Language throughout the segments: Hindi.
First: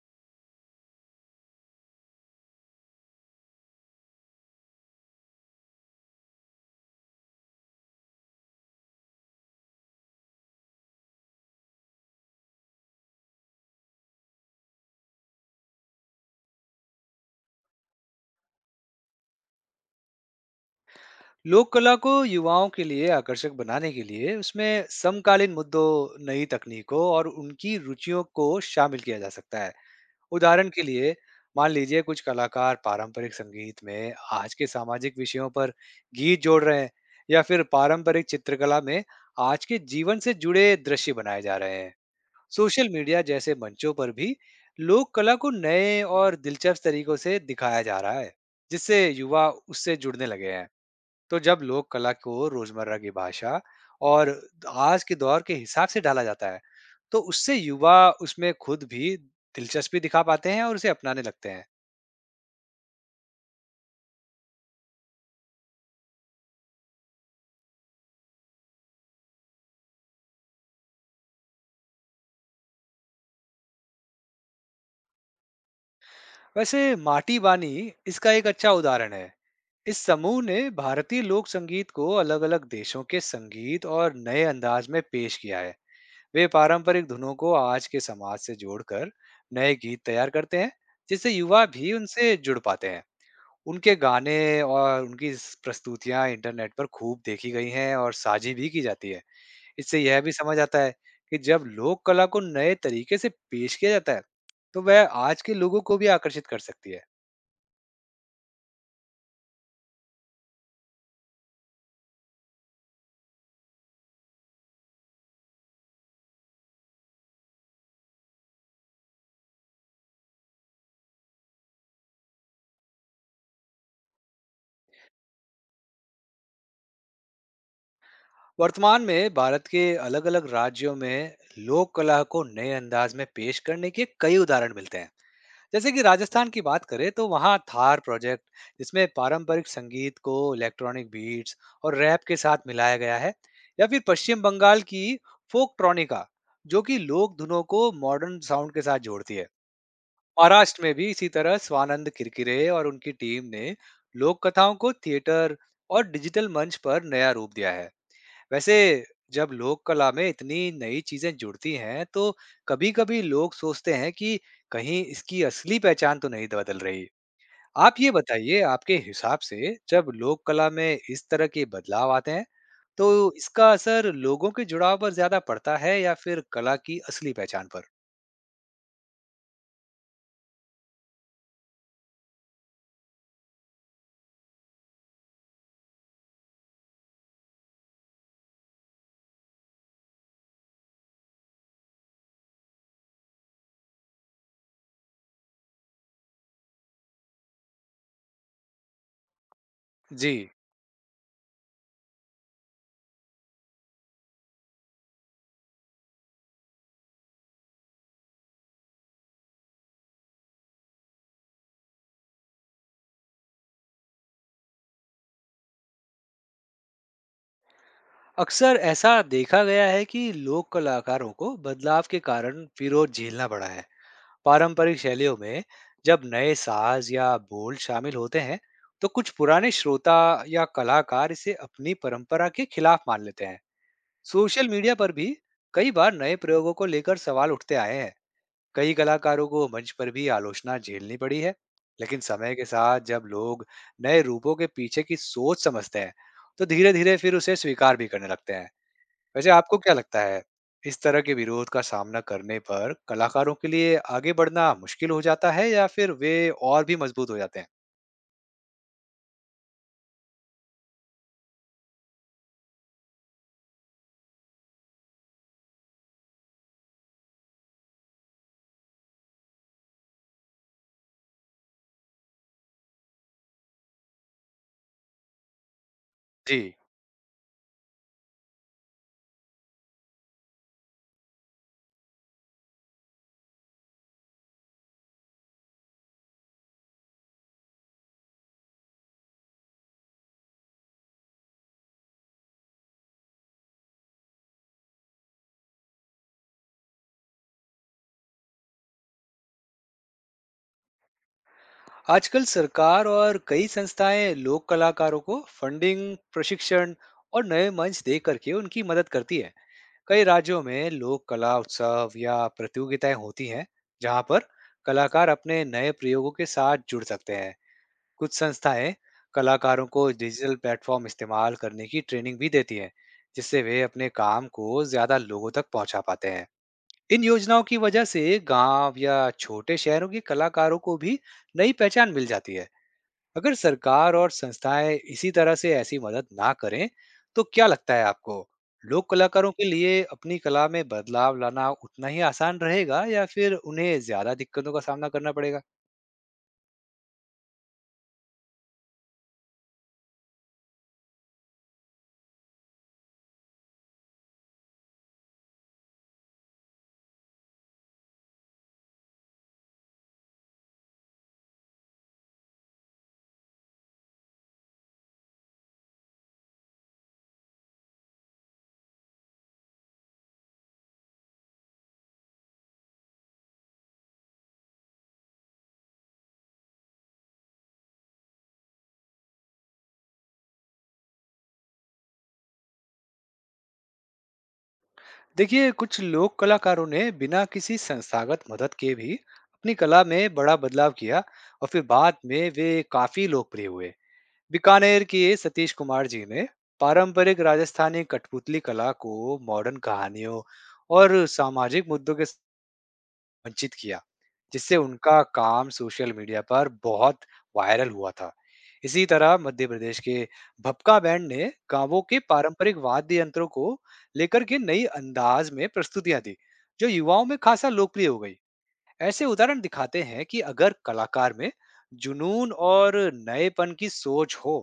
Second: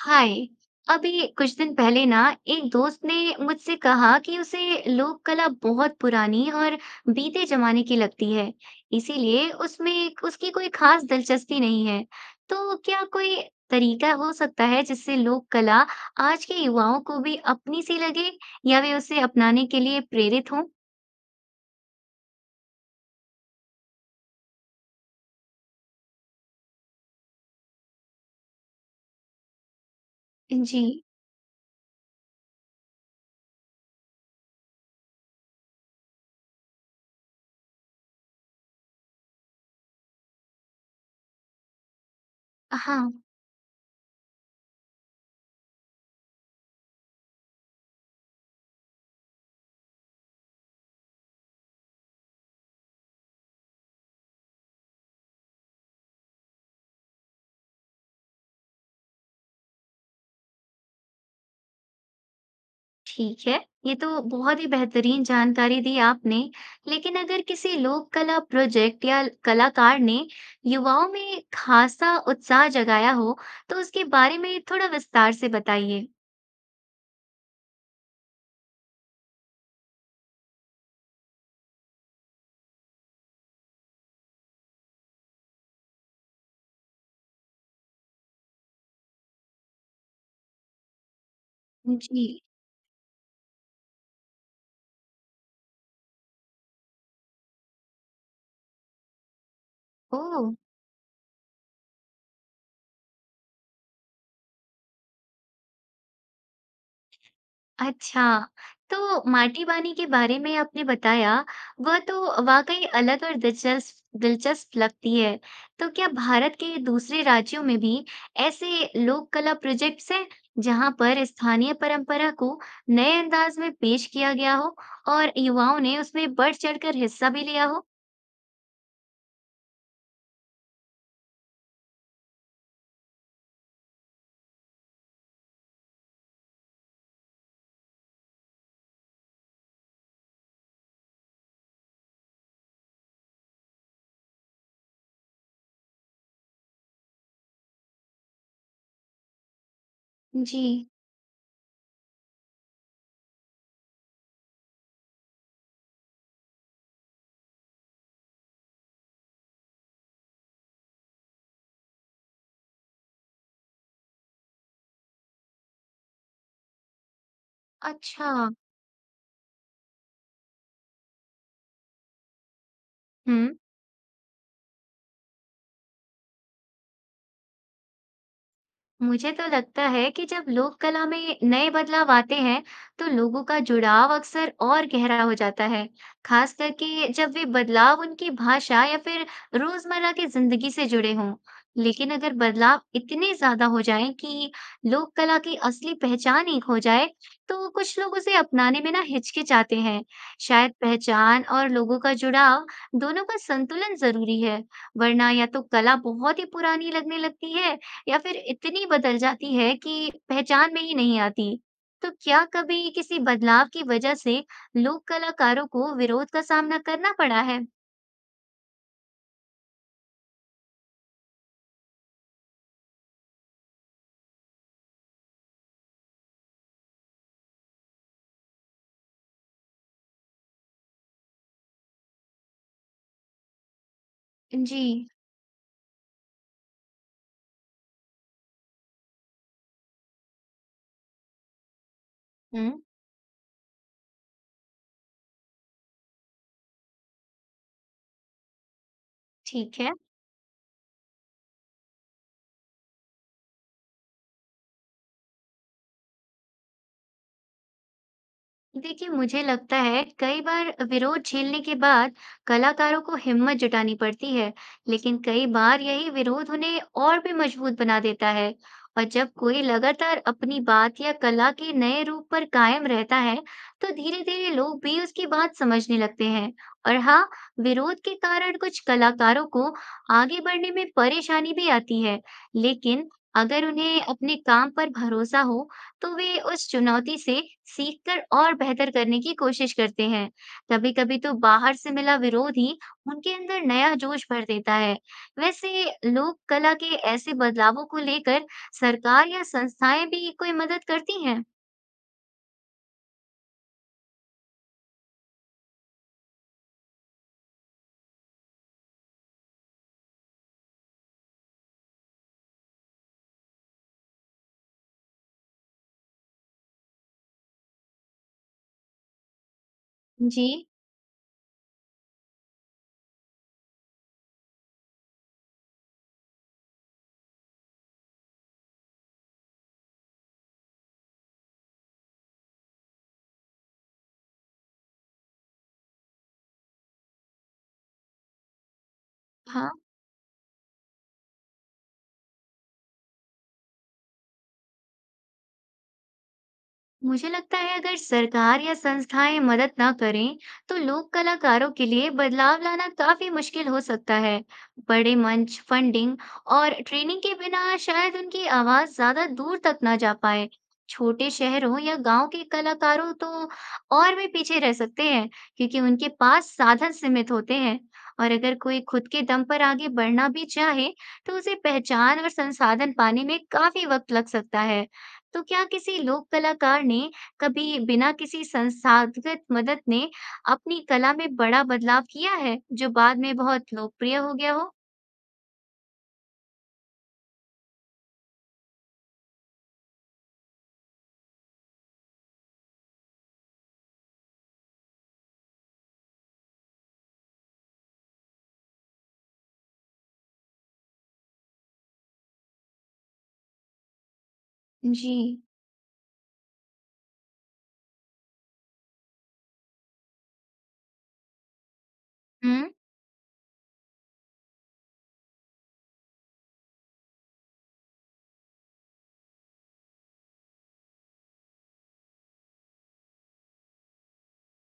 हाय। अभी कुछ दिन पहले ना, एक दोस्त ने मुझसे कहा कि उसे लोक कला बहुत पुरानी और बीते जमाने की लगती है, इसीलिए उसमें उसकी कोई खास दिलचस्पी नहीं है। तो क्या कोई तरीका हो सकता है जिससे लोक कला आज के युवाओं को भी अपनी सी लगे या वे उसे अपनाने के लिए प्रेरित हों? लोक कला को युवाओं के लिए आकर्षक बनाने के लिए उसमें समकालीन मुद्दों, नई तकनीकों और उनकी रुचियों को शामिल किया जा सकता है। उदाहरण के जी लिए, मान लीजिए कुछ कलाकार पारंपरिक संगीत में आज के सामाजिक विषयों पर गीत जोड़ रहे हैं, या फिर पारंपरिक चित्रकला में आज के जीवन से जुड़े दृश्य बनाए जा रहे हैं। सोशल मीडिया हाँ। जैसे मंचों पर भी लोक कला को नए और दिलचस्प तरीकों से दिखाया जा रहा है, जिससे युवा उससे जुड़ने लगे हैं। तो जब लोक कला को रोजमर्रा की भाषा और आज के दौर के हिसाब से ढाला जाता है तो उससे युवा उसमें खुद भी दिलचस्पी दिखा पाते हैं और उसे अपनाने लगते हैं। ठीक है, ये तो बहुत ही बेहतरीन जानकारी दी आपने। लेकिन अगर किसी लोक कला प्रोजेक्ट या कलाकार ने युवाओं में खासा उत्साह जगाया हो, तो उसके बारे में थोड़ा विस्तार से बताइए। वैसे, माटी बानी इसका एक अच्छा उदाहरण है। इस समूह ने भारतीय लोक संगीत को अलग अलग देशों के संगीत और नए अंदाज में पेश किया है। वे पारंपरिक धुनों को आज के समाज से जोड़कर नए गीत तैयार करते हैं, जिससे युवा भी जी। उनसे जुड़ पाते हैं। उनके गाने और उनकी स प्रस्तुतियाँ इंटरनेट पर खूब देखी गई हैं और साझी भी की जाती है। इससे यह भी ओह! समझ आता है कि जब लोक कला को नए तरीके से पेश किया जाता है, तो वह आज के लोगों को भी आकर्षित कर सकती है। अच्छा, तो माटीबानी के बारे में आपने बताया, वह तो वाकई अलग और दिलचस्प दिलचस्प लगती है। तो क्या भारत के दूसरे राज्यों में भी ऐसे लोक कला प्रोजेक्ट्स हैं, जहां पर स्थानीय परंपरा को नए अंदाज में पेश किया गया हो और युवाओं ने उसमें बढ़ चढ़कर हिस्सा भी लिया हो? वर्तमान में भारत के अलग-अलग राज्यों में लोक कला को नए अंदाज में पेश करने के कई उदाहरण मिलते हैं। जैसे कि राजस्थान की बात करें तो वहाँ थार प्रोजेक्ट, जिसमें पारंपरिक संगीत को इलेक्ट्रॉनिक बीट्स और रैप के साथ मिलाया गया है, या फिर पश्चिम बंगाल की फोक ट्रॉनिका, जो कि लोक धुनों को मॉडर्न साउंड के साथ जोड़ती है। जी। महाराष्ट्र में भी इसी तरह स्वानंद किरकिरे और उनकी टीम ने लोक कथाओं को थिएटर और डिजिटल मंच पर नया रूप दिया है। वैसे, जब लोक कला में इतनी नई चीजें जुड़ती हैं तो कभी-कभी लोग सोचते हैं कि कहीं इसकी असली पहचान तो नहीं बदल रही। आप ये अच्छा। बताइए, आपके हिसाब से जब लोक कला में इस तरह के बदलाव आते हैं तो हुँ। इसका असर लोगों के जुड़ाव पर ज्यादा पड़ता है या फिर कला की असली पहचान पर? मुझे तो लगता है कि जब लोक कला में नए बदलाव आते हैं, तो लोगों का जुड़ाव अक्सर और गहरा हो जाता है, खास करके जब वे बदलाव उनकी भाषा या फिर रोजमर्रा की जिंदगी से जुड़े हों। लेकिन अगर बदलाव इतने ज्यादा हो जाएं कि लोक कला की असली पहचान ही खो जाए, तो कुछ लोग उसे अपनाने में ना हिचकिचाते हैं। जी, शायद पहचान और लोगों का जुड़ाव दोनों का संतुलन जरूरी है, वरना या तो कला बहुत ही पुरानी लगने लगती है या फिर इतनी बदल जाती है कि पहचान में ही नहीं आती। तो क्या कभी किसी बदलाव की वजह से लोक कलाकारों को विरोध का सामना करना पड़ा है? अक्सर ऐसा देखा गया है कि लोक कलाकारों को बदलाव के कारण विरोध झेलना पड़ा है। पारंपरिक शैलियों में जब नए साज या बोल शामिल होते हैं तो कुछ पुराने श्रोता या कलाकार इसे अपनी परंपरा के खिलाफ मान लेते हैं। सोशल जी, मीडिया पर भी कई बार नए प्रयोगों को लेकर सवाल उठते आए हैं। कई कलाकारों को मंच पर भी आलोचना झेलनी पड़ी है, लेकिन समय के हुँ, साथ जब लोग नए रूपों के पीछे की सोच समझते हैं तो धीरे धीरे फिर उसे स्वीकार भी करने लगते हैं। वैसे, आपको ठीक है। क्या लगता है, इस तरह के विरोध का सामना करने पर कलाकारों के लिए आगे बढ़ना मुश्किल हो जाता है या फिर वे और भी मजबूत हो जाते हैं? देखिए मुझे लगता है कई बार विरोध झेलने के बाद कलाकारों को हिम्मत जुटानी पड़ती है, लेकिन कई बार यही विरोध उन्हें और भी मजबूत बना देता है। और जब कोई लगातार अपनी बात या कला के नए रूप पर कायम रहता है, तो धीरे-धीरे लोग भी उसकी बात समझने लगते हैं। जी, और हाँ, विरोध के कारण कुछ कलाकारों को आगे बढ़ने में परेशानी भी आती है, लेकिन अगर उन्हें अपने काम पर भरोसा हो तो वे उस चुनौती से सीखकर और बेहतर करने की कोशिश करते हैं। कभी-कभी तो बाहर से मिला विरोध ही उनके अंदर नया जोश भर देता है। वैसे लोक कला के ऐसे बदलावों को लेकर सरकार या संस्थाएं भी कोई मदद करती हैं? आजकल सरकार और कई संस्थाएं लोक कलाकारों को फंडिंग, प्रशिक्षण और नए मंच दे करके उनकी मदद करती है। कई राज्यों में लोक कला उत्सव या प्रतियोगिताएं होती हैं जहां पर कलाकार अपने नए प्रयोगों के साथ जुड़ सकते हैं। कुछ संस्थाएं कलाकारों को जी, डिजिटल प्लेटफॉर्म इस्तेमाल करने की ट्रेनिंग भी देती हैं, जिससे वे अपने काम को ज्यादा लोगों तक पहुंचा पाते हैं। इन योजनाओं की वजह से गांव या छोटे शहरों के कलाकारों को भी नई पहचान मिल जाती है। अगर सरकार और संस्थाएं इसी तरह से ऐसी मदद ना करें, तो क्या लगता है आपको? लोक कलाकारों के हाँ। लिए अपनी कला में बदलाव लाना उतना ही आसान रहेगा या फिर उन्हें ज्यादा दिक्कतों का सामना करना पड़ेगा? मुझे लगता है अगर सरकार या संस्थाएं मदद ना करें तो लोक कलाकारों के लिए बदलाव लाना काफी मुश्किल हो सकता है। बड़े मंच, फंडिंग और ट्रेनिंग के बिना शायद उनकी आवाज ज्यादा दूर तक ना जा पाए। छोटे शहरों या गांव के कलाकारों तो और भी पीछे रह सकते हैं क्योंकि उनके पास साधन सीमित होते हैं। और अगर कोई खुद के दम पर आगे बढ़ना भी चाहे तो उसे पहचान और संसाधन पाने में काफी वक्त लग सकता है। तो क्या किसी लोक कलाकार ने कभी बिना किसी संस्थागत मदद ने अपनी कला में बड़ा बदलाव किया है जो बाद में बहुत लोकप्रिय हो गया हो? देखिए, कुछ लोक कलाकारों ने बिना किसी संस्थागत मदद के भी अपनी कला में बड़ा बदलाव किया और फिर बाद में वे काफी लोकप्रिय हुए। बीकानेर के सतीश कुमार जी ने पारंपरिक राजस्थानी कठपुतली कला को मॉडर्न कहानियों और सामाजिक मुद्दों के वंचित किया, जिससे जी। उनका काम सोशल मीडिया पर बहुत वायरल हुआ था। इसी तरह मध्य प्रदेश के भपका बैंड ने गाँवों के हम्म। पारंपरिक वाद्य यंत्रों को लेकर के नई अंदाज में प्रस्तुतियां दी, जो युवाओं में खासा लोकप्रिय हो गई। ऐसे उदाहरण दिखाते हैं कि अगर कलाकार में जुनून और नएपन की सोच हो,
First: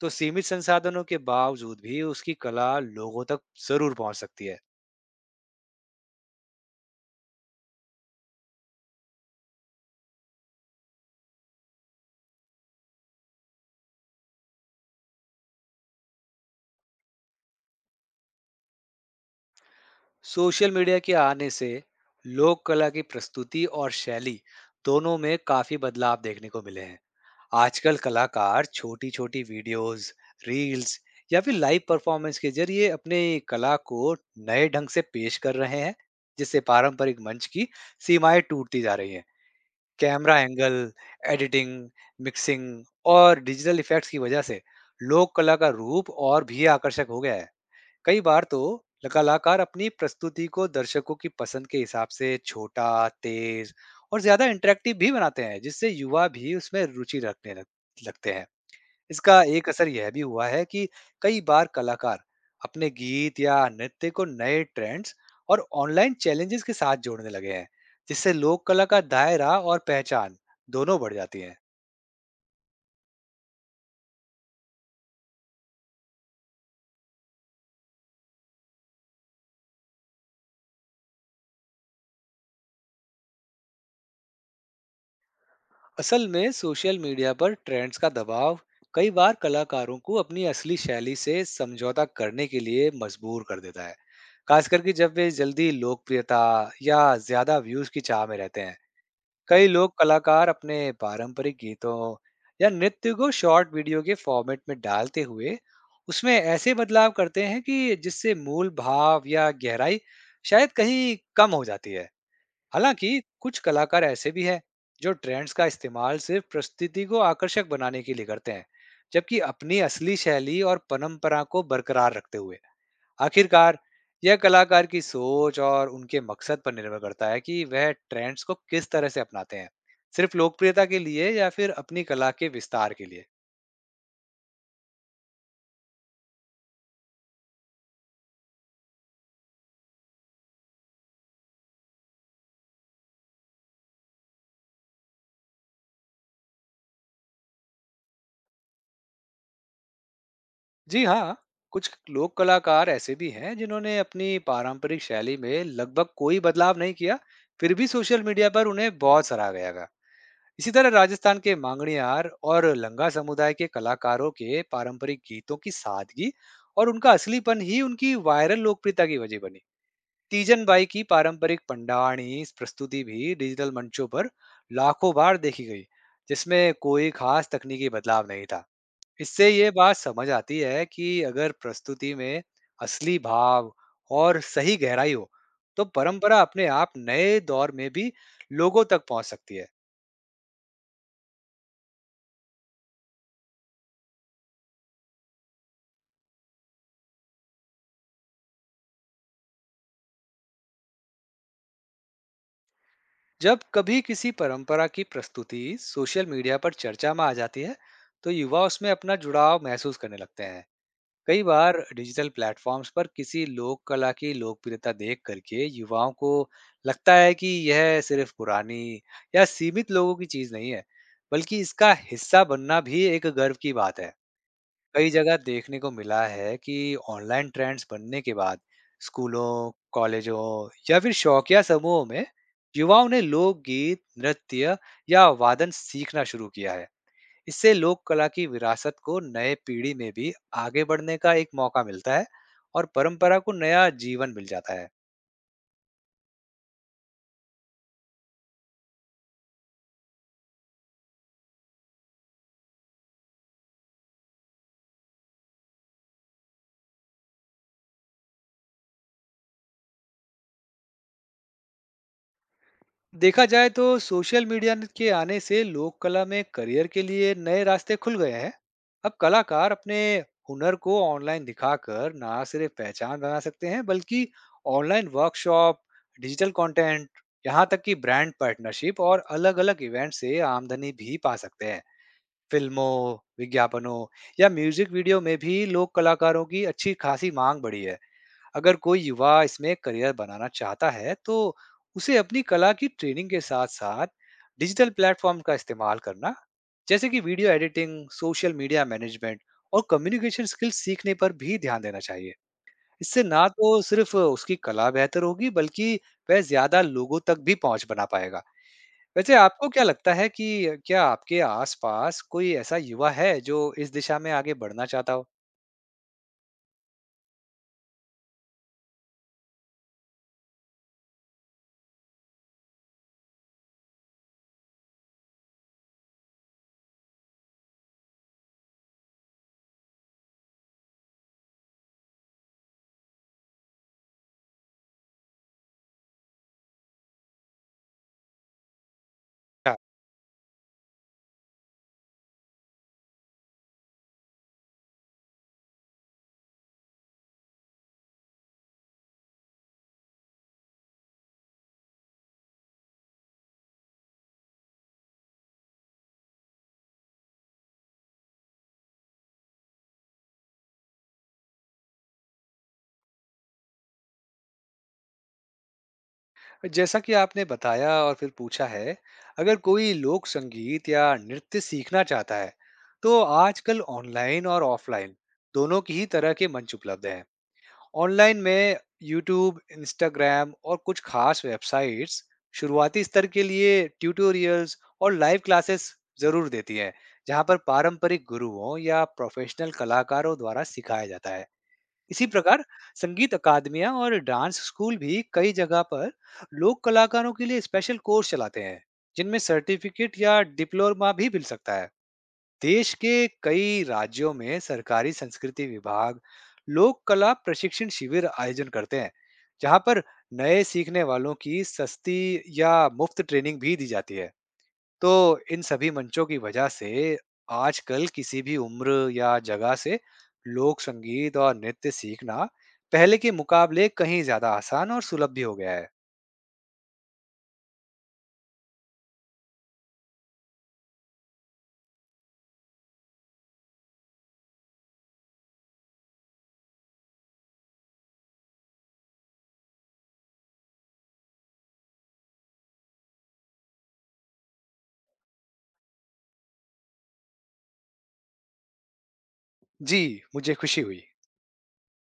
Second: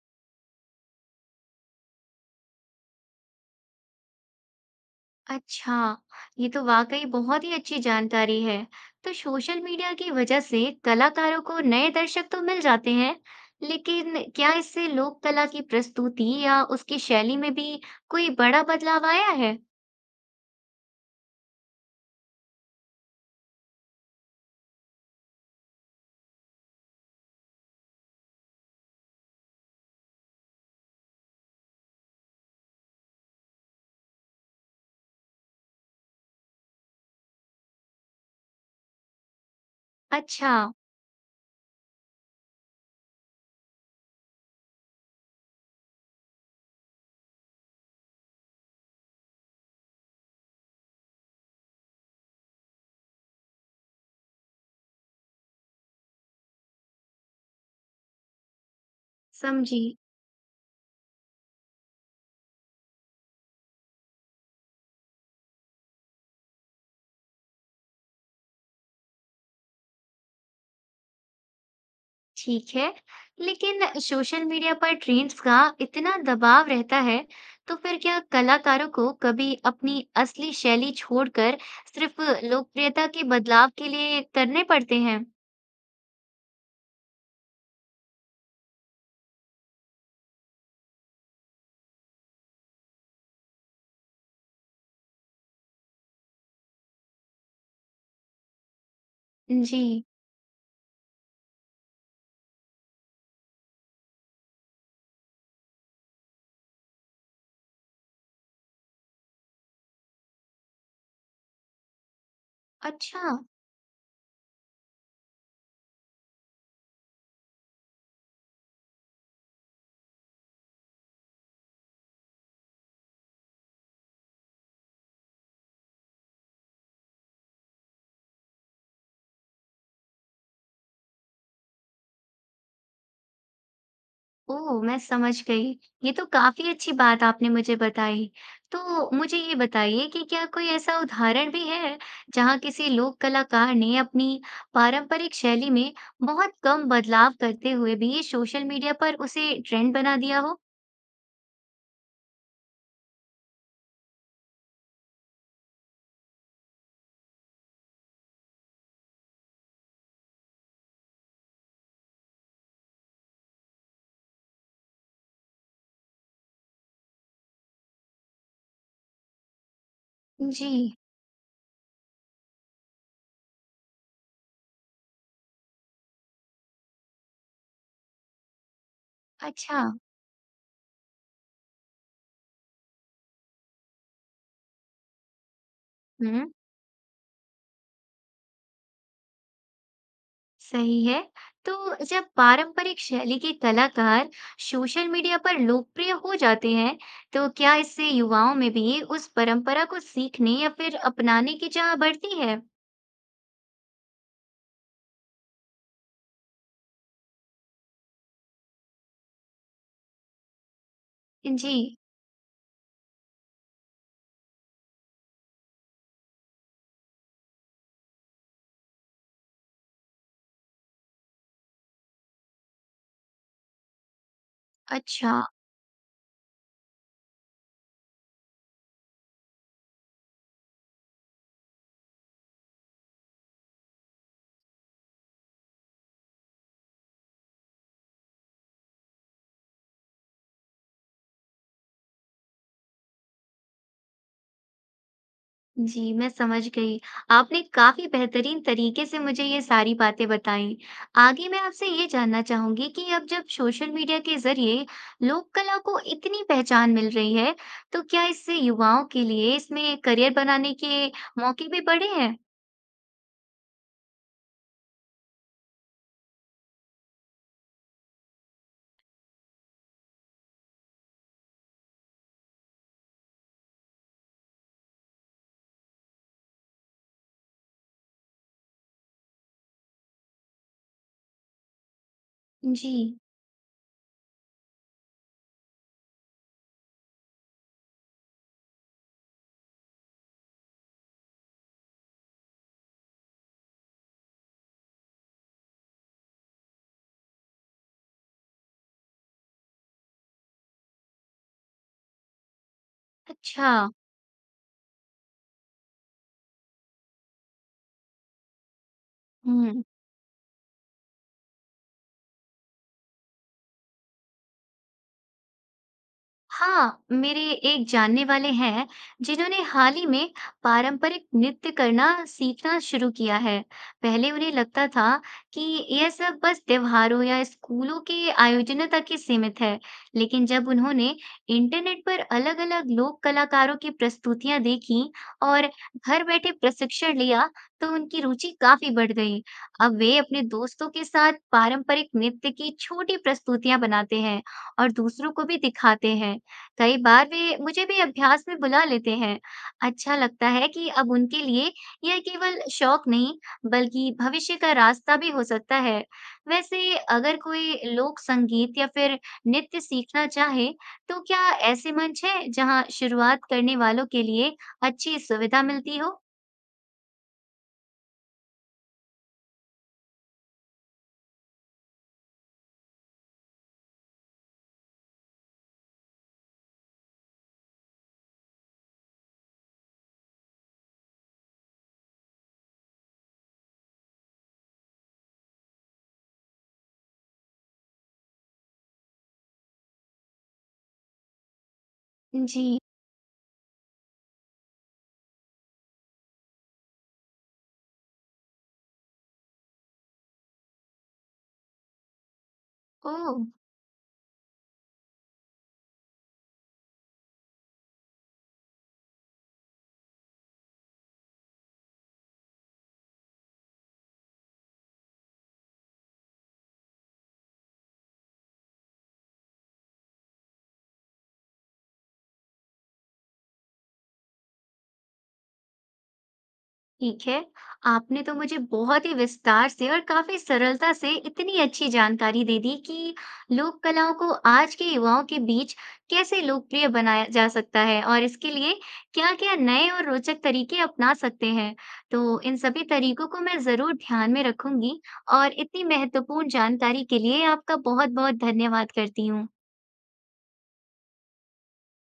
तो सीमित संसाधनों के बावजूद भी उसकी कला लोगों तक जरूर पहुंच सकती है। अच्छा, ये तो वाकई बहुत ही अच्छी जानकारी है। तो सोशल मीडिया की वजह से कलाकारों को नए दर्शक तो मिल जाते हैं, लेकिन क्या इससे लोक कला की प्रस्तुति या उसकी शैली में भी कोई बड़ा बदलाव आया है? सोशल मीडिया के आने से लोक कला की प्रस्तुति और शैली दोनों में काफी बदलाव देखने को मिले हैं। आजकल कलाकार छोटी छोटी वीडियोस, रील्स या फिर लाइव परफॉर्मेंस के जरिए अपने कला को नए ढंग से पेश कर रहे हैं, जिससे पारंपरिक मंच की सीमाएं टूटती जा रही हैं। कैमरा अच्छा। एंगल, एडिटिंग, मिक्सिंग और डिजिटल इफेक्ट्स की वजह से लोक कला का रूप और भी आकर्षक हो गया है। कई बार तो कलाकार अपनी प्रस्तुति को दर्शकों की पसंद के हिसाब से छोटा, तेज और ज्यादा इंटरेक्टिव भी बनाते हैं जिससे युवा भी उसमें रुचि रखने लगते हैं। इसका एक समझी। असर यह भी हुआ है कि कई बार कलाकार अपने गीत या नृत्य को नए ट्रेंड्स और ऑनलाइन चैलेंजेस के साथ जोड़ने लगे हैं, जिससे लोक कला का दायरा और पहचान दोनों बढ़ जाती है। ठीक है, लेकिन सोशल मीडिया पर ट्रेंड्स का इतना दबाव रहता है, तो फिर क्या कलाकारों को कभी अपनी असली शैली छोड़कर सिर्फ लोकप्रियता के बदलाव के लिए करने पड़ते हैं? असल में सोशल मीडिया पर ट्रेंड्स का दबाव कई बार कलाकारों को अपनी असली शैली से समझौता करने के लिए मजबूर कर देता है, खास करके जब वे जल्दी लोकप्रियता या ज्यादा व्यूज की चाह में रहते हैं। कई जी। लोग कलाकार अपने पारंपरिक गीतों या नृत्य को शॉर्ट वीडियो के फॉर्मेट में डालते हुए उसमें ऐसे बदलाव करते हैं कि जिससे मूल भाव या गहराई शायद कहीं कम हो जाती है। हालांकि अच्छा। कुछ कलाकार ऐसे भी हैं जो ट्रेंड्स का इस्तेमाल सिर्फ प्रस्तुति को आकर्षक बनाने के लिए करते हैं, जबकि अपनी असली शैली और परंपरा को बरकरार रखते हुए। आखिरकार, यह कलाकार की सोच और उनके मकसद पर निर्भर करता है कि वह ट्रेंड्स को किस तरह से अपनाते हैं, सिर्फ लोकप्रियता के लिए या फिर अपनी कला के विस्तार के लिए। ओह! मैं समझ गई। ये तो काफ़ी अच्छी बात आपने मुझे बताई। तो मुझे ये बताइए कि क्या कोई ऐसा उदाहरण भी है, जहाँ किसी लोक कलाकार ने अपनी पारंपरिक शैली में बहुत कम बदलाव करते हुए भी सोशल मीडिया पर उसे ट्रेंड बना दिया हो? जी हाँ, कुछ लोक कलाकार ऐसे भी हैं जिन्होंने अपनी पारंपरिक शैली में लगभग कोई बदलाव नहीं किया, फिर भी सोशल मीडिया पर उन्हें बहुत सराहा गया था। इसी तरह राजस्थान के मांगणियार और लंगा समुदाय के कलाकारों के पारंपरिक गीतों की सादगी और उनका असलीपन ही उनकी वायरल लोकप्रियता की वजह बनी। तीजन जी। बाई की पारंपरिक पंडाणी प्रस्तुति भी डिजिटल मंचों पर लाखों बार देखी गई, जिसमें कोई खास तकनीकी बदलाव नहीं था। इससे ये अच्छा। बात समझ आती है कि अगर प्रस्तुति में असली भाव और सही गहराई हो तो परंपरा हुँ। अपने आप नए दौर में भी लोगों तक पहुंच सकती है। सही है। तो जब पारंपरिक शैली के कलाकार सोशल मीडिया पर लोकप्रिय हो जाते हैं तो क्या इससे युवाओं में भी उस परंपरा को सीखने या फिर अपनाने की चाह बढ़ती है? जब कभी किसी परंपरा की प्रस्तुति सोशल मीडिया पर चर्चा में आ जाती है, तो युवा उसमें अपना जुड़ाव महसूस करने लगते हैं। कई जी। बार डिजिटल प्लेटफॉर्म्स पर किसी लोक कला की लोकप्रियता देख करके युवाओं को लगता है कि यह सिर्फ पुरानी या सीमित लोगों की चीज नहीं है, बल्कि इसका हिस्सा बनना भी एक गर्व की बात है। कई अच्छा। जगह देखने को मिला है कि ऑनलाइन ट्रेंड्स बनने के बाद स्कूलों, कॉलेजों या फिर शौकिया समूहों में युवाओं ने लोकगीत, नृत्य या वादन सीखना शुरू किया है। इससे लोक कला की विरासत को नए पीढ़ी में भी आगे बढ़ने का एक मौका मिलता है और परंपरा को नया जीवन मिल जाता है। जी, मैं समझ गई। आपने काफ़ी बेहतरीन तरीके से मुझे ये सारी बातें बताईं। आगे मैं आपसे ये जानना चाहूँगी कि अब जब सोशल मीडिया के ज़रिए लोक कला को इतनी पहचान मिल रही है, तो क्या इससे युवाओं के लिए इसमें करियर बनाने के मौके भी बढ़े हैं? देखा जाए तो सोशल मीडिया के आने से लोक कला में करियर के लिए नए रास्ते खुल गए हैं। अब कलाकार अपने हुनर को ऑनलाइन दिखाकर ना सिर्फ पहचान बना सकते हैं बल्कि ऑनलाइन वर्कशॉप, डिजिटल कंटेंट, यहाँ तक कि ब्रांड पार्टनरशिप और अलग अलग इवेंट से आमदनी भी पा सकते हैं। जी, फिल्मों, विज्ञापनों या म्यूजिक वीडियो में भी लोक कलाकारों की अच्छी खासी मांग बढ़ी है। अगर कोई युवा इसमें करियर बनाना चाहता है तो उसे अपनी कला की ट्रेनिंग के साथ साथ डिजिटल प्लेटफॉर्म का इस्तेमाल करना, जैसे कि video editing, social media management और कम्युनिकेशन स्किल्स सीखने पर भी ध्यान देना चाहिए। इससे ना अच्छा। तो सिर्फ उसकी कला बेहतर होगी बल्कि वह ज्यादा लोगों तक भी पहुंच बना पाएगा। वैसे, आपको हुँ। क्या लगता है कि क्या आपके आसपास कोई ऐसा युवा है जो इस दिशा में आगे बढ़ना चाहता हो? हाँ, मेरे एक जानने वाले हैं जिन्होंने हाल ही में पारंपरिक नृत्य करना सीखना शुरू किया है। पहले उन्हें लगता था कि यह सब बस त्योहारों या स्कूलों के आयोजनों तक ही सीमित है, लेकिन जब उन्होंने इंटरनेट पर अलग-अलग लोक कलाकारों की प्रस्तुतियां देखी और घर बैठे प्रशिक्षण लिया, तो उनकी रुचि काफी बढ़ गई। अब वे अपने दोस्तों के साथ पारंपरिक नृत्य की छोटी प्रस्तुतियां बनाते हैं और दूसरों को भी दिखाते हैं। कई बार वे मुझे भी अभ्यास में बुला लेते हैं। अच्छा लगता है कि अब उनके लिए यह केवल शौक नहीं, बल्कि भविष्य का रास्ता भी हो सकता है। वैसे अगर कोई लोक संगीत या फिर नृत्य सीखना चाहे, तो क्या ऐसे मंच हैं जहां शुरुआत करने वालों के लिए अच्छी सुविधा मिलती हो? जैसा कि आपने बताया और फिर पूछा है, अगर कोई लोक संगीत या नृत्य सीखना चाहता है, तो आजकल ऑनलाइन और ऑफलाइन दोनों की ही तरह के मंच उपलब्ध हैं। ऑनलाइन में यूट्यूब, इंस्टाग्राम और कुछ खास वेबसाइट्स शुरुआती स्तर के लिए ट्यूटोरियल्स और लाइव क्लासेस जरूर देती हैं, जहां पर पारंपरिक गुरुओं या प्रोफेशनल कलाकारों द्वारा सिखाया जाता है। इसी प्रकार जी। संगीत अकादमियां और डांस स्कूल भी कई जगह पर लोक कलाकारों के लिए स्पेशल कोर्स चलाते हैं जिनमें सर्टिफिकेट या डिप्लोमा भी मिल सकता है। देश के ओह! कई राज्यों में सरकारी संस्कृति विभाग लोक कला प्रशिक्षण शिविर आयोजन करते हैं, जहां पर नए सीखने वालों की सस्ती या मुफ्त ट्रेनिंग भी दी जाती है। तो इन सभी मंचों की वजह से आजकल किसी भी उम्र या जगह से लोक संगीत और नृत्य सीखना पहले के मुकाबले कहीं ज्यादा आसान और सुलभ भी हो गया है। ठीक है, आपने तो मुझे बहुत ही विस्तार से और काफी सरलता से इतनी अच्छी जानकारी दे दी कि लोक कलाओं को आज के युवाओं के बीच कैसे लोकप्रिय बनाया जा सकता है और इसके लिए क्या-क्या नए और रोचक तरीके अपना सकते हैं। तो इन सभी तरीकों को मैं जरूर ध्यान में रखूंगी और इतनी महत्वपूर्ण जानकारी के लिए आपका बहुत-बहुत धन्यवाद करती हूँ। जी, मुझे खुशी हुई।